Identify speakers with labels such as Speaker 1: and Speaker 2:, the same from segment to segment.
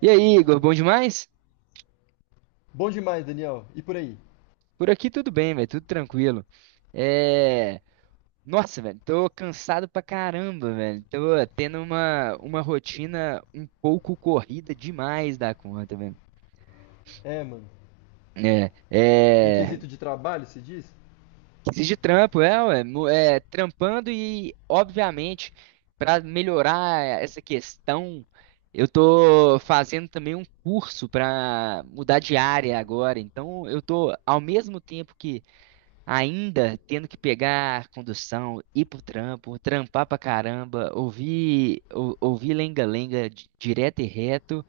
Speaker 1: E aí, Igor, bom demais?
Speaker 2: Bom demais, Daniel. E por aí?
Speaker 1: Por aqui tudo bem, velho, tudo tranquilo. É... Nossa, velho, tô cansado pra caramba, velho. Tô tendo uma rotina um pouco corrida demais da conta, velho.
Speaker 2: É, mano.
Speaker 1: É,
Speaker 2: Em
Speaker 1: é...
Speaker 2: quesito de trabalho, se diz?
Speaker 1: Exige trampo, é, ué, trampando e, obviamente, pra melhorar essa questão, eu tô fazendo também um curso pra mudar de área agora. Então, eu tô, ao mesmo tempo que ainda tendo que pegar condução, ir pro trampo, trampar pra caramba, ouvir ouvir lenga-lenga direto e reto,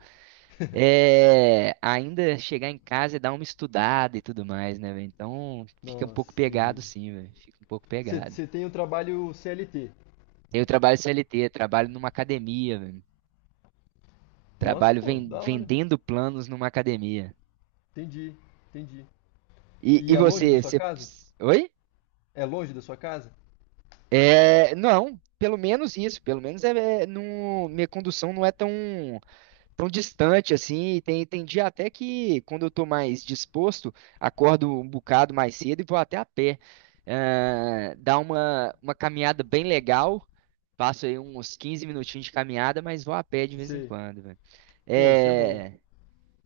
Speaker 1: ainda chegar em casa e dar uma estudada e tudo mais, né, velho? Então fica um pouco
Speaker 2: Nossa, entendi.
Speaker 1: pegado, sim, velho. Fica um pouco pegado.
Speaker 2: Você tem um trabalho CLT.
Speaker 1: Eu trabalho CLT, trabalho numa academia, velho.
Speaker 2: Nossa,
Speaker 1: Trabalho
Speaker 2: pô, da hora.
Speaker 1: vendendo planos numa academia.
Speaker 2: Entendi, entendi.
Speaker 1: E,
Speaker 2: E
Speaker 1: e
Speaker 2: é longe da
Speaker 1: você,
Speaker 2: sua
Speaker 1: você...
Speaker 2: casa?
Speaker 1: Oi?
Speaker 2: É longe da sua casa?
Speaker 1: É, não, pelo menos isso, pelo menos minha condução não é tão tão distante assim, e tem dia até que quando eu tô mais disposto, acordo um bocado mais cedo e vou até a pé. Ah, dá uma caminhada bem legal, passo aí uns 15 minutinhos de caminhada, mas vou a pé de vez em
Speaker 2: Sei.
Speaker 1: quando, velho.
Speaker 2: Pô, isso é bom.
Speaker 1: É,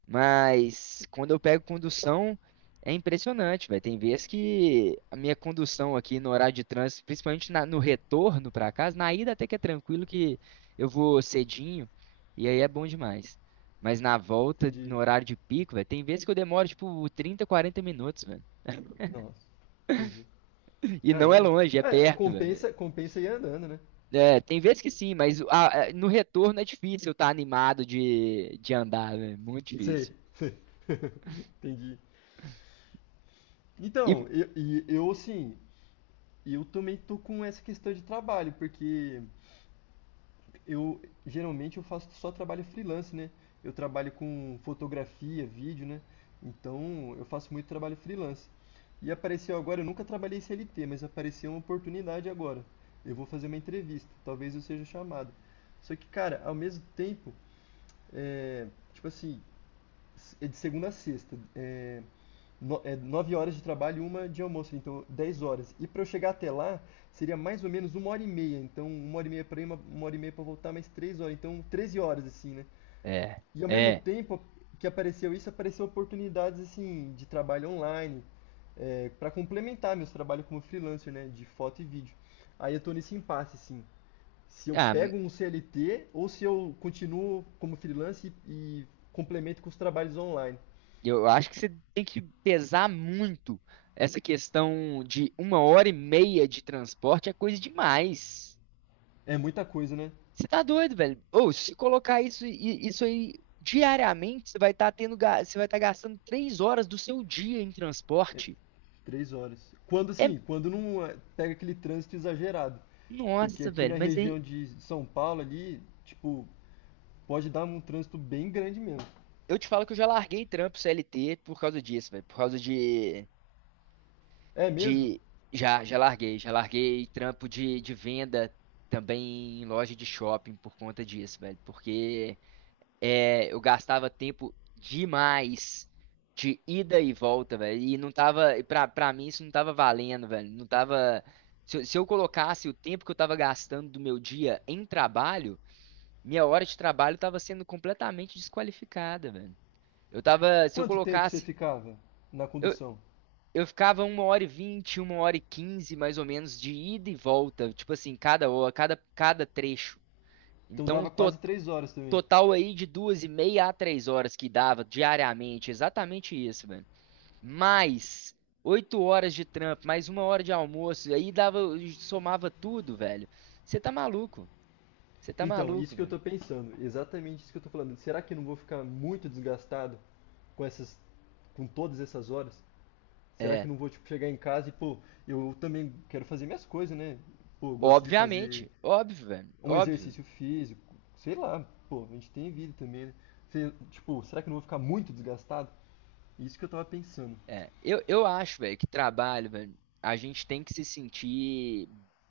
Speaker 1: mas quando eu pego condução, é impressionante, velho. Tem vezes que a minha condução aqui no horário de trânsito, principalmente no retorno para casa, na ida até que é tranquilo que eu vou cedinho e aí é bom demais. Mas na volta, no
Speaker 2: Entendi.
Speaker 1: horário de pico, velho, tem vezes que eu demoro tipo 30, 40 minutos, velho.
Speaker 2: Nossa, entendi.
Speaker 1: E não é
Speaker 2: Caramba.
Speaker 1: longe, é
Speaker 2: É,
Speaker 1: perto, velho.
Speaker 2: compensa, compensa ir andando, né?
Speaker 1: É, tem vezes que sim, mas no retorno é difícil eu estar animado de andar, velho. Muito
Speaker 2: Sei.
Speaker 1: difícil.
Speaker 2: Entendi.
Speaker 1: E,
Speaker 2: Então, eu, e eu assim, eu também tô com essa questão de trabalho, porque Eu geralmente eu faço só trabalho freelance, né? Eu trabalho com fotografia, vídeo, né? Então eu faço muito trabalho freelance. E apareceu agora, eu nunca trabalhei CLT, mas apareceu uma oportunidade agora. Eu vou fazer uma entrevista, talvez eu seja chamado. Só que, cara, ao mesmo tempo, é, tipo assim, é de segunda a sexta. É, no, é, 9 horas de trabalho e uma de almoço, então 10 horas. E para eu chegar até lá, seria mais ou menos 1 hora e meia. Então, 1 hora e meia para ir, uma hora e meia para voltar, mais 3 horas. Então, 13 horas, assim, né?
Speaker 1: é,
Speaker 2: E ao mesmo
Speaker 1: é.
Speaker 2: tempo que apareceu isso, apareceu oportunidades, assim, de trabalho online, é, para complementar meus trabalhos como freelancer, né? De foto e vídeo. Aí eu tô nesse impasse, assim. Se eu
Speaker 1: Ah,
Speaker 2: pego um CLT ou se eu continuo como freelancer e, complemento com os trabalhos online.
Speaker 1: Eu acho que você tem que pesar muito. Essa questão de 1 hora e meia de transporte é coisa demais.
Speaker 2: É muita coisa, né?
Speaker 1: Você tá doido, velho? Ou se colocar isso, isso aí diariamente, você vai estar tendo, você vai estar gastando 3 horas do seu dia em transporte.
Speaker 2: 3 horas. Quando
Speaker 1: É,
Speaker 2: assim, quando não é, pega aquele trânsito exagerado. Porque
Speaker 1: nossa,
Speaker 2: aqui na
Speaker 1: velho, mas aí
Speaker 2: região de São Paulo ali, tipo, pode dar um trânsito bem grande mesmo.
Speaker 1: eu te falo que eu já larguei trampo CLT por causa disso, velho, por causa
Speaker 2: É mesmo?
Speaker 1: de já, já larguei trampo de venda também em loja de shopping por conta disso, velho. Porque é, eu gastava tempo demais de ida e volta, velho. E não tava, e pra mim isso não tava valendo, velho. Não tava. Se eu colocasse o tempo que eu tava gastando do meu dia em trabalho, minha hora de trabalho tava sendo completamente desqualificada, velho. Eu tava, se eu
Speaker 2: Quanto tempo você
Speaker 1: colocasse.
Speaker 2: ficava na
Speaker 1: Eu,
Speaker 2: condução?
Speaker 1: eu ficava 1 hora e 20, 1 hora e 15, mais ou menos, de ida e volta. Tipo assim, cada hora, cada trecho.
Speaker 2: Então
Speaker 1: Então,
Speaker 2: dava
Speaker 1: to-
Speaker 2: quase 3 horas também.
Speaker 1: total aí de 2 e meia a 3 horas que dava diariamente. Exatamente isso, velho. Mais 8 horas de trampo, mais 1 hora de almoço. E aí dava, somava tudo, velho. Você tá maluco. Você tá
Speaker 2: Então,
Speaker 1: maluco,
Speaker 2: isso que eu
Speaker 1: velho.
Speaker 2: tô pensando, exatamente isso que eu tô falando. Será que eu não vou ficar muito desgastado com essas, com todas essas horas? Será que eu
Speaker 1: É.
Speaker 2: não vou, tipo, chegar em casa e, pô, eu também quero fazer minhas coisas, né? Pô, eu gosto de fazer
Speaker 1: Obviamente. Óbvio, velho.
Speaker 2: um
Speaker 1: Óbvio.
Speaker 2: exercício físico, sei lá, pô, a gente tem vida também, né? Tipo, será que eu não vou ficar muito desgastado? Isso que eu tava pensando.
Speaker 1: Eu acho, velho, que trabalho, velho, a gente tem que se sentir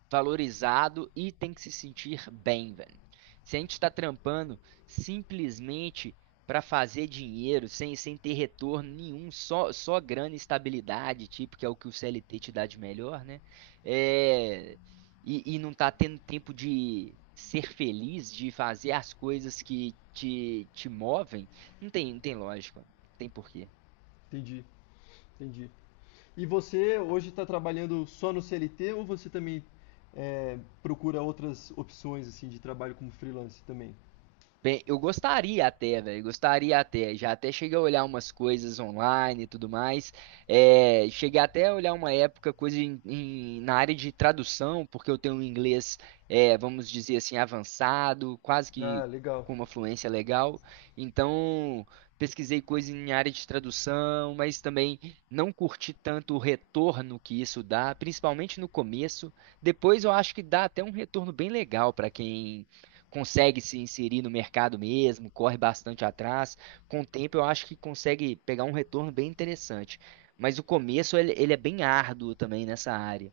Speaker 1: valorizado e tem que se sentir bem, velho. Se a gente está trampando simplesmente para fazer dinheiro, sem ter retorno nenhum, só grana e estabilidade, tipo, que é o que o CLT te dá de melhor, né? É, e não tá tendo tempo de ser feliz, de fazer as coisas que te movem, não tem lógica, não tem porquê.
Speaker 2: Entendi, entendi. E você hoje está trabalhando só no CLT ou você também é, procura outras opções assim de trabalho como freelance também?
Speaker 1: Bem, eu gostaria até, velho, gostaria até. Já até cheguei a olhar umas coisas online e tudo mais. É, cheguei até a olhar uma época coisa na área de tradução, porque eu tenho um inglês, é, vamos dizer assim, avançado, quase que
Speaker 2: Ah, legal.
Speaker 1: com uma fluência legal. Então, pesquisei coisa em área de tradução, mas também não curti tanto o retorno que isso dá, principalmente no começo. Depois eu acho que dá até um retorno bem legal para quem consegue se inserir no mercado mesmo, corre bastante atrás. Com o tempo, eu acho que consegue pegar um retorno bem interessante. Mas o começo, ele é bem árduo também nessa área.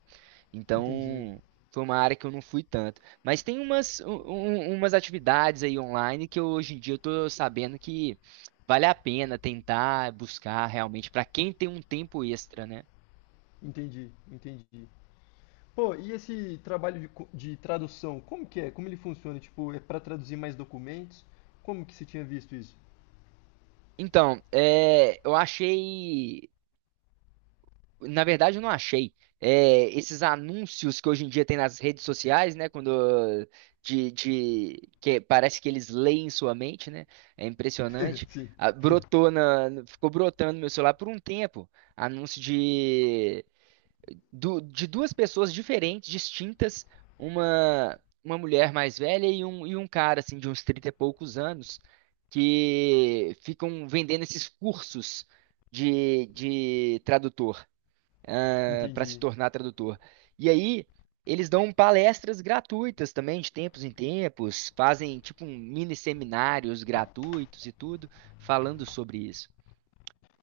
Speaker 2: Entendi,
Speaker 1: Então, foi uma área que eu não fui tanto. Mas tem umas atividades aí online que eu, hoje em dia eu tô sabendo que vale a pena tentar buscar realmente para quem tem um tempo extra, né?
Speaker 2: entendi, entendi. Pô, e esse trabalho de, de tradução, como que é? Como ele funciona? Tipo, é para traduzir mais documentos? Como que você tinha visto isso?
Speaker 1: Então, é, eu achei Na verdade, eu não achei. É, esses anúncios que hoje em dia tem nas redes sociais, né? Quando que parece que eles leem sua mente, né? É impressionante.
Speaker 2: Sim,
Speaker 1: Ficou brotando no meu celular por um tempo. Anúncio de, de duas pessoas diferentes, distintas, uma uma mulher mais velha e um cara assim de uns 30 e poucos anos que ficam vendendo esses cursos de tradutor para se
Speaker 2: entendi.
Speaker 1: tornar tradutor. E aí, eles dão palestras gratuitas também, de tempos em tempos, fazem tipo um mini seminários gratuitos e tudo, falando sobre isso.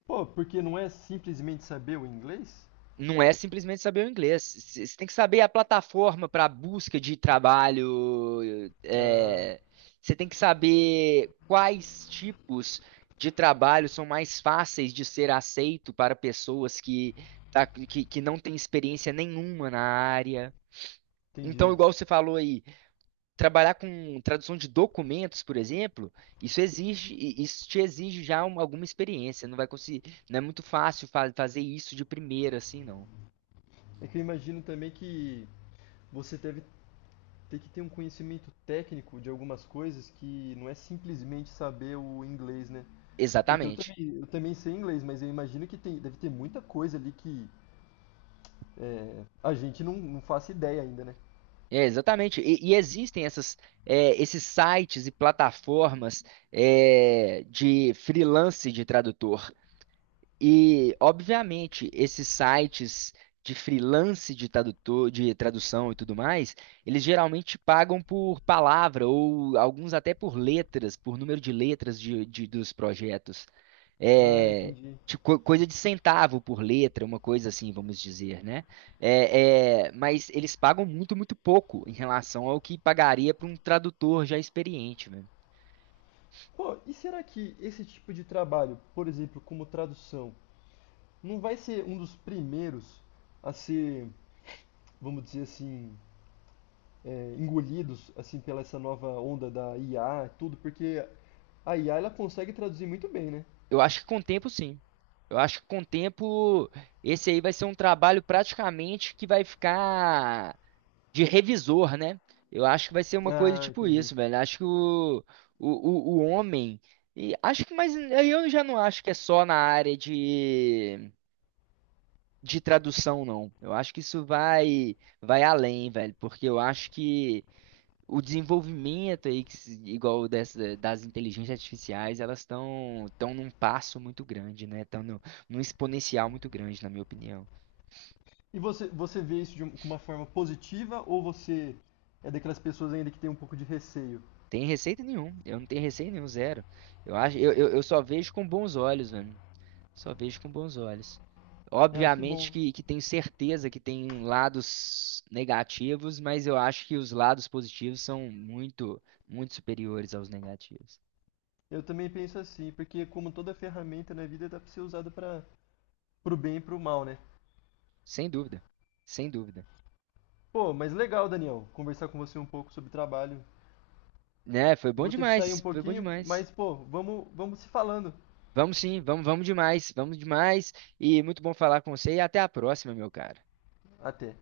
Speaker 2: Pô, porque não é simplesmente saber o inglês?
Speaker 1: Não é simplesmente saber o inglês. Você tem que saber a plataforma para busca de trabalho.
Speaker 2: Ah,
Speaker 1: é, Você tem que saber quais tipos de trabalho são mais fáceis de ser aceito para pessoas que não têm experiência nenhuma na área. Então,
Speaker 2: entendi.
Speaker 1: igual você falou aí, trabalhar com tradução de documentos, por exemplo, isso te exige já alguma experiência. Não vai conseguir, não é muito fácil fazer isso de primeira, assim, não.
Speaker 2: É que eu imagino também que você deve ter que ter um conhecimento técnico de algumas coisas que não é simplesmente saber o inglês, né? Porque
Speaker 1: Exatamente.
Speaker 2: eu também sei inglês, mas eu imagino que tem, deve ter muita coisa ali que é, a gente não, não faça ideia ainda, né?
Speaker 1: É, exatamente. E existem esses sites e plataformas, é, de freelance de tradutor. E, obviamente, esses sites de freelance de tradutor, de tradução e tudo mais, eles geralmente pagam por palavra ou alguns até por letras, por número de letras dos projetos.
Speaker 2: Ah,
Speaker 1: É,
Speaker 2: entendi.
Speaker 1: tipo, coisa de centavo por letra, uma coisa assim, vamos dizer, né? Mas eles pagam muito, muito pouco em relação ao que pagaria para um tradutor já experiente.
Speaker 2: Pô, e será que esse tipo de trabalho, por exemplo, como tradução, não vai ser um dos primeiros a ser, vamos dizer assim, é, engolidos assim pela essa nova onda da IA, e tudo, porque a IA ela consegue traduzir muito bem, né?
Speaker 1: Eu acho que com o tempo, sim. Eu acho que com o tempo, esse aí vai ser um trabalho praticamente que vai ficar de revisor, né? Eu acho que vai ser uma coisa
Speaker 2: Ah,
Speaker 1: tipo
Speaker 2: entendi.
Speaker 1: isso, velho. Acho que o homem. E acho que, mas eu já não acho que é só na área de tradução, não. Eu acho que isso vai, vai além, velho, porque eu acho que o desenvolvimento aí, que se- igual dessa, das inteligências artificiais, elas estão estão num passo muito grande, né? Estão no, num exponencial muito grande, na minha opinião.
Speaker 2: E você, você vê isso de uma forma positiva ou você é daquelas pessoas ainda que tem um pouco de receio?
Speaker 1: Tem receita nenhum. Eu não tenho receita nenhum, zero. Eu acho, eu só vejo com bons olhos, mano. Só vejo com bons olhos.
Speaker 2: Ah, que
Speaker 1: Obviamente
Speaker 2: bom.
Speaker 1: que tenho certeza que tem lados negativos, mas eu acho que os lados positivos são muito, muito superiores aos negativos.
Speaker 2: Eu também penso assim, porque como toda ferramenta na vida dá pra ser usada para pro bem e pro mal, né?
Speaker 1: Sem dúvida. Sem dúvida.
Speaker 2: Pô, mas legal, Daniel, conversar com você um pouco sobre trabalho.
Speaker 1: Né, foi
Speaker 2: Eu
Speaker 1: bom
Speaker 2: vou ter que sair
Speaker 1: demais,
Speaker 2: um
Speaker 1: foi bom
Speaker 2: pouquinho,
Speaker 1: demais.
Speaker 2: mas pô, vamos, vamos se falando.
Speaker 1: Vamos, vamos demais, vamos demais. E muito bom falar com você e até a próxima, meu cara.
Speaker 2: Até.